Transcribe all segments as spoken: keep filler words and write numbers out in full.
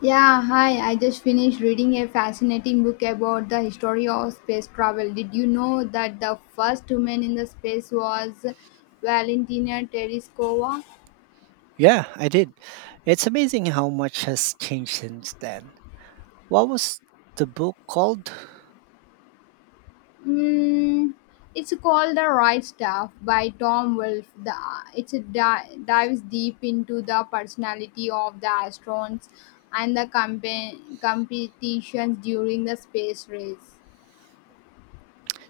Yeah, hi. I just finished reading a fascinating book about the history of space travel. Did you know that the first woman in the space was Valentina Tereshkova? Yeah, I did. It's amazing how much has changed since then. What was the book called? Mm, it's called The Right Stuff by Tom Wolfe. The, it's a di- dives deep into the personality of the astronauts and the compa- competitions during the space race.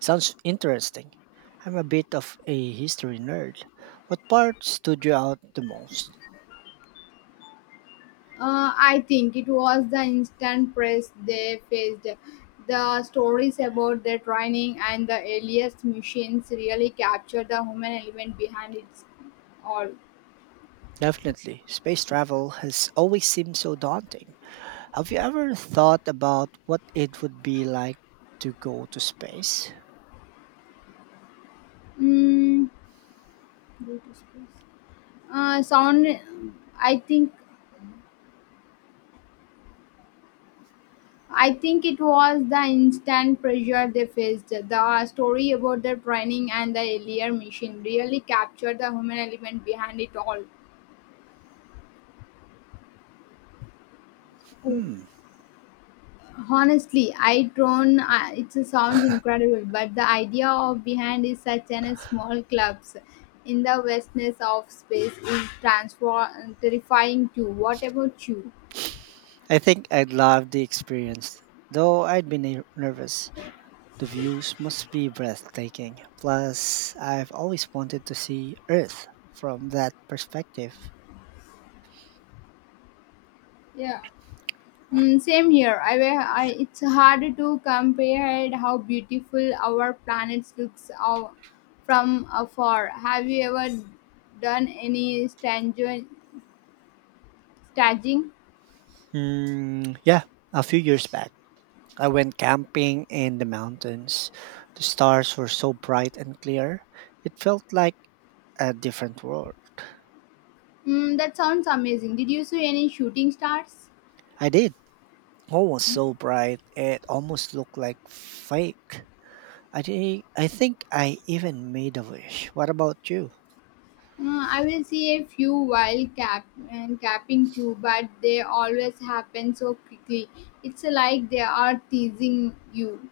Sounds interesting. I'm a bit of a history nerd. What part stood you out the most? Uh, I think it was the instant press they faced. The stories about the training and the earliest machines really capture the human element behind it all. Definitely. Space travel has always seemed so daunting. Have you ever thought about what it would be like to go to space? Mm, uh, sound. I think. I think it was the instant pressure they faced. The story about the training and the earlier machine really captured the human element behind it all. Hmm. Honestly, I drone. Uh, it sounds incredible, but the idea of behind is such an a small clubs in the vastness of space is transform terrifying too. What about you? I think I'd love the experience, though I'd be ner- nervous. The views must be breathtaking. Plus, I've always wanted to see Earth from that perspective. Yeah. Mm, same here. I, wa- I it's hard to compare how beautiful our planet looks out from afar. Have you ever done any staging? Staging? Mm, yeah, a few years back, I went camping in the mountains. The stars were so bright and clear, it felt like a different world. Mm, that sounds amazing. Did you see any shooting stars? I did. All was so bright, it almost looked like fake. I, thi- I think I even made a wish. What about you? Uh, I will see a few wild cap and capping too, but they always happen so quickly. It's like they are teasing you.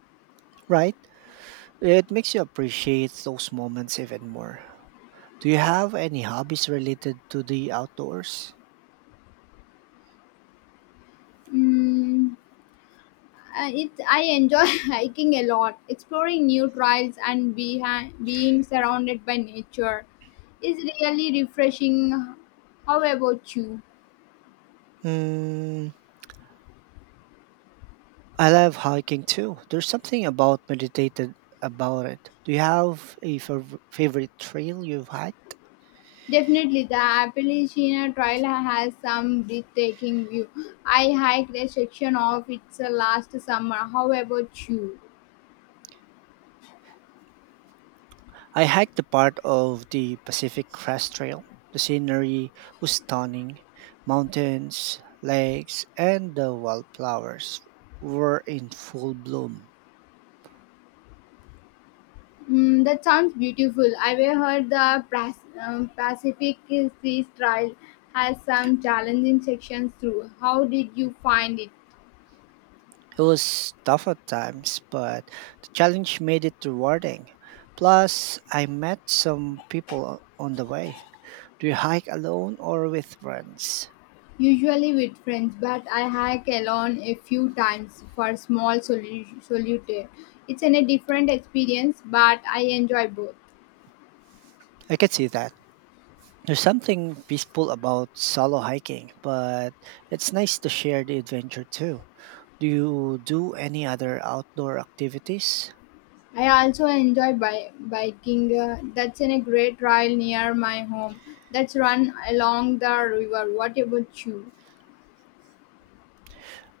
Right? It makes you appreciate those moments even more. Do you have any hobbies related to the outdoors? Mm, uh, it, I enjoy hiking a lot, exploring new trails, and behi- being surrounded by nature is really refreshing. How about you? Mm, I love hiking too. There's something about meditated about it. Do you have a fav- favorite trail you've hiked? Definitely, the Appalachian Trail has some breathtaking view. I hiked a section of it uh, last summer. How about you? I hiked the part of the Pacific Crest Trail. The scenery was stunning. Mountains, lakes, and the wildflowers were in full bloom. Mm, that sounds beautiful. I've heard the Pas- um, Pacific Sea Trail has some challenging sections through. How did you find it? It was tough at times, but the challenge made it rewarding. Plus, I met some people on the way. Do you hike alone or with friends? Usually with friends, but I hike alone a few times for small solu- solitaire. It's an, a different experience, but I enjoy both. I can see that. There's something peaceful about solo hiking, but it's nice to share the adventure too. Do you do any other outdoor activities? I also enjoy bi- biking. Uh, that's in a great trail near my home. That's run along the river. What about you?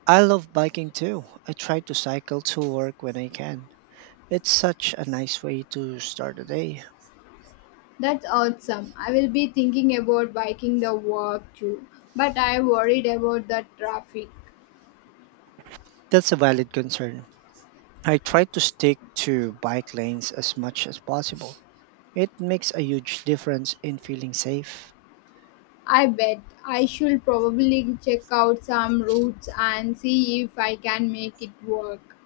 I love biking too. I try to cycle to work when I can. It's such a nice way to start a day. That's awesome. I will be thinking about biking the walk too, but I worried about the traffic. That's a valid concern. I try to stick to bike lanes as much as possible. It makes a huge difference in feeling safe. I bet I should probably check out some routes and see if I can make it work.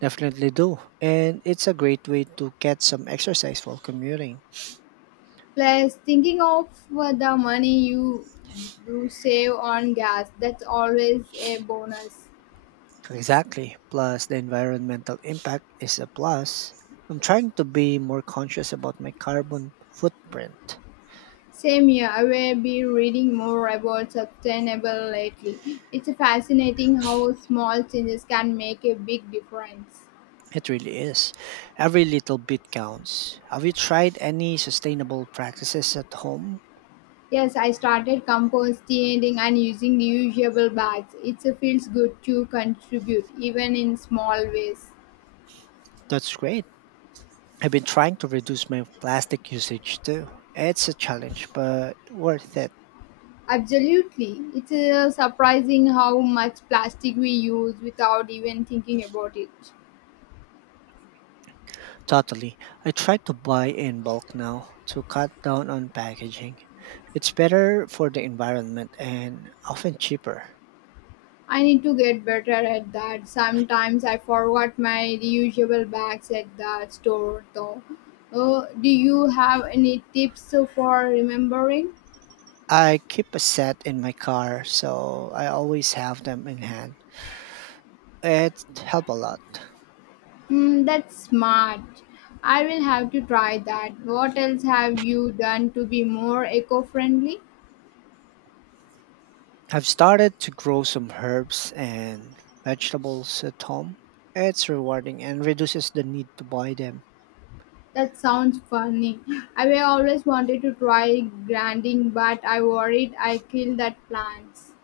Definitely do. And it's a great way to get some exercise while commuting. Plus, thinking of uh, the money you do save on gas, that's always a bonus. Exactly. Plus, the environmental impact is a plus. I'm trying to be more conscious about my carbon footprint. Same here, I will be reading more about sustainable lately. It's fascinating how small changes can make a big difference. It really is. Every little bit counts. Have you tried any sustainable practices at home? Yes, I started composting and using reusable bags. It feels good to contribute, even in small ways. That's great. I've been trying to reduce my plastic usage too. It's a challenge, but worth it. Absolutely. It's uh, surprising how much plastic we use without even thinking about it. Totally. I try to buy in bulk now to cut down on packaging. It's better for the environment and often cheaper. I need to get better at that. Sometimes I forgot my reusable bags at the store, though. Uh, do you have any tips for remembering? I keep a set in my car, so I always have them in hand. It helps a lot. Hmm, that's smart. I will have to try that. What else have you done to be more eco friendly? I've started to grow some herbs and vegetables at home. It's rewarding and reduces the need to buy them. That sounds funny. I have always wanted to try grinding, but I worried I kill that plants.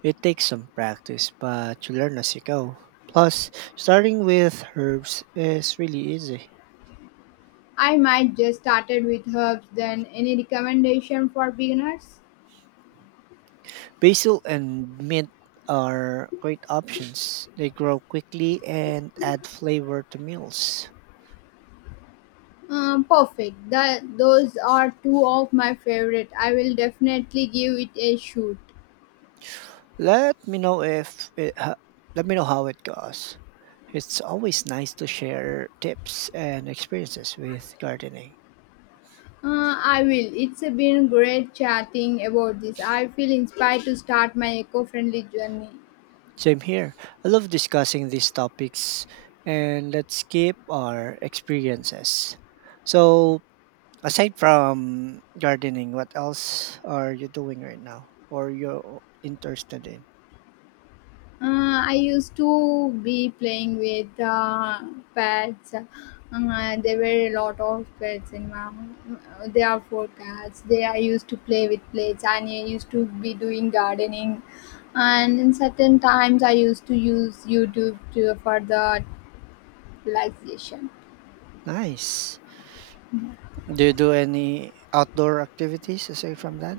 It takes some practice, but you learn as you go. Plus, starting with herbs is really easy. I might just started with herbs then. Any recommendation for beginners? Basil and mint are great options. They grow quickly and add flavor to meals. Um, perfect. That those are two of my favorite. I will definitely give it a shoot. Let me know if it, ha- Let me know how it goes. It's always nice to share tips and experiences with gardening. Uh, I will. It's been great chatting about this. I feel inspired to start my eco friendly journey. Same here. I love discussing these topics and let's keep our experiences. So aside from gardening, what else are you doing right now or you're interested in? Uh, I used to be playing with uh, pets. Uh, there were a lot of pets in my home. Uh, There are four cats. They I used to play with plates and I used to be doing gardening. And in certain times, I used to use YouTube to, for the relaxation. Nice. Do you do any outdoor activities aside from that?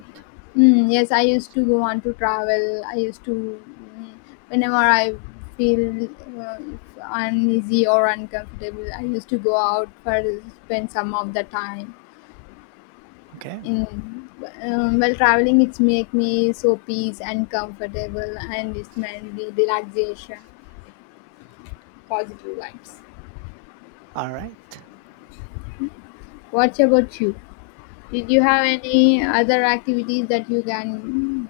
Mm, yes, I used to go on to travel. I used to, mm, whenever I feel uh, uneasy or uncomfortable, I used to go out for spend some of the time. Okay. In um, while traveling, it's make me so peace and comfortable, and it's mainly relaxation, positive vibes. All right. What about you? Did you have any other activities that you can?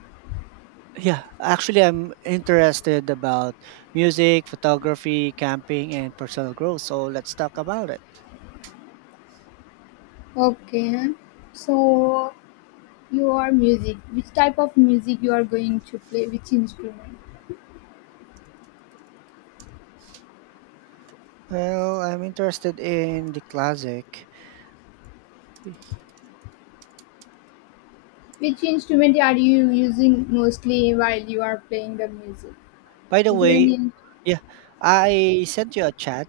Yeah, actually, I'm interested about music, photography, camping, and personal growth. So let's talk about it. Okay, huh? So your music, which type of music you are going to play, which instrument, Well, I'm interested in the classic. which instrument are you using mostly while you are playing the music? By the Is there way, any yeah, I sent you a chat.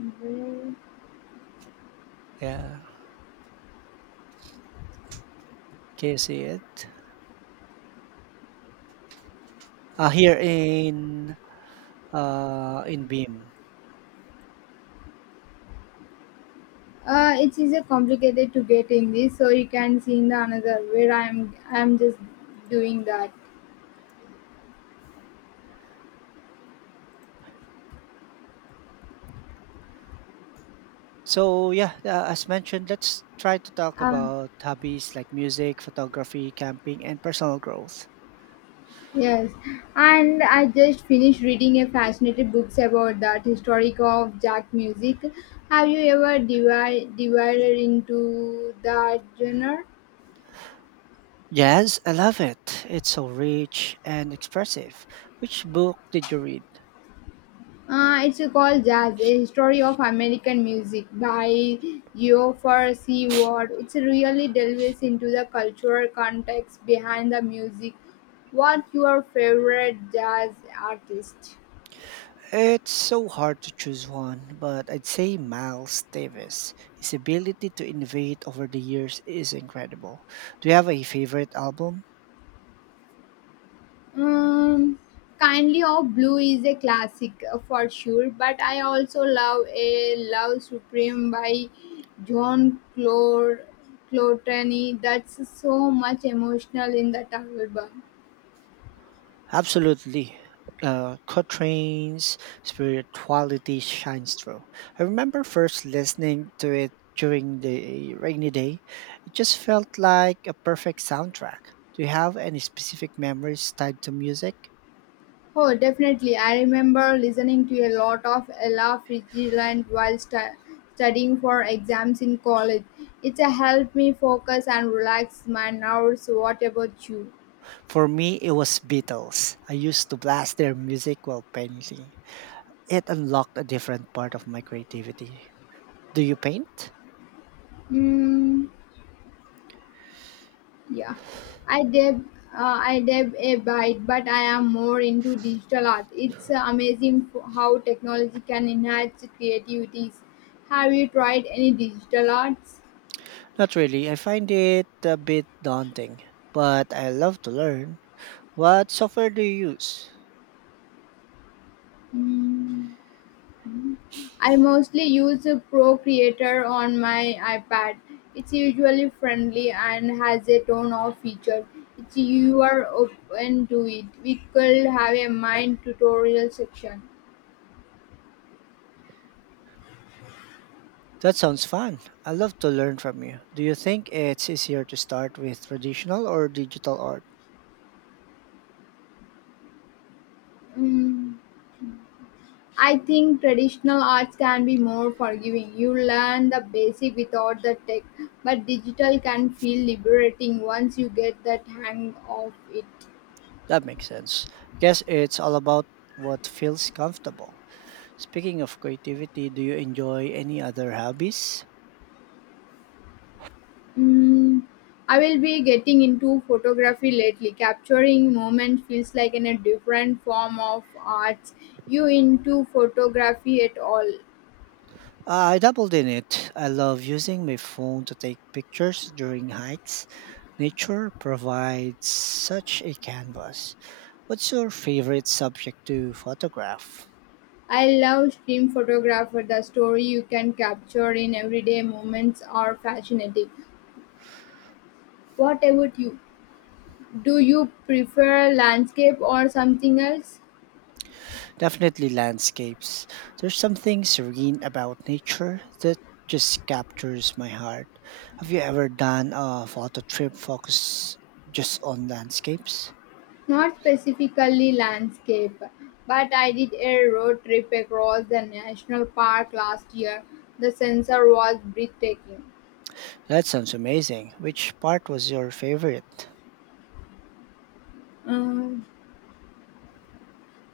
instrument? Yeah, can you see it? Uh, here in uh, in B I M. Uh, it is a complicated to get in this, so you can sing the another where I'm I'm just doing that. So yeah, uh, as mentioned, let's try to talk Um, about hobbies like music, photography, camping, and personal growth. yes, and I just finished reading a fascinating books about that historic of Jack music. Have you ever divided divided into that genre? Yes, I love it. It's so rich and expressive. Which book did you read? Uh, it's called Jazz, a history of American music by Geoffrey C. Ward. It really delves into the cultural context behind the music. What your favorite jazz artist? It's so hard to choose one, but I'd say Miles Davis. His ability to innovate over the years is incredible. Do you have a favorite album? Um, Kindly of Blue is a classic uh, for sure, but I also love a Love Supreme by John Clore Clotany. That's so much emotional in that album. Absolutely. Uh, Cotrane's spirituality shines through. I remember first listening to it during the rainy day. It just felt like a perfect soundtrack. Do you have any specific memories tied to music? Oh, definitely. I remember listening to a lot of Ella Fitzgerald while stu- studying for exams in college. It helped me focus and relax my nerves. What about you? For me, it was Beatles. I used to blast their music while painting. It unlocked a different part of my creativity. Do you paint? Mm, yeah, I dab, uh, I dab a bit, but I am more into digital art. It's uh, amazing f- how technology can enhance creativities. Have you tried any digital arts? Not really. I find it a bit daunting, but I love to learn. What software do you use? Mm. I mostly use Procreator on my iPad. It's usually friendly and has a ton of features. If you are open to it, we could have a mind tutorial section. That sounds fun. I love to learn from you. Do you think it's easier to start with traditional or digital art? Mm, I think traditional arts can be more forgiving. You learn the basic without the tech, but digital can feel liberating once you get that hang of it. That makes sense. I guess it's all about what feels comfortable. Speaking of creativity, do you enjoy any other hobbies? Mm, I will be getting into photography lately. Capturing moment feels like in a different form of arts. You into photography at all? I dabbled in it. I love using my phone to take pictures during hikes. Nature provides such a canvas. What's your favorite subject to photograph? I love stream photographer. The story you can capture in everyday moments are fascinating. What about you? Do you prefer landscape or something else? Definitely landscapes. There's something serene about nature that just captures my heart. Have you ever done a photo trip focused just on landscapes? Not specifically landscape, but I did a road trip across the national park last year. The sensor was breathtaking. That sounds amazing. Which part was your favorite? Um,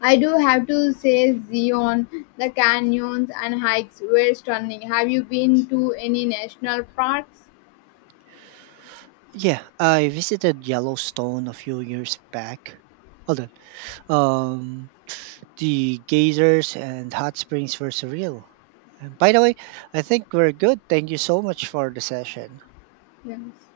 I do have to say, Zion, the canyons and hikes were stunning. Have you been to any national parks? Yeah, I visited Yellowstone a few years back. Hold on. Um, the geysers and hot springs were surreal. And by the way, I think we're good. Thank you so much for the session. Yes.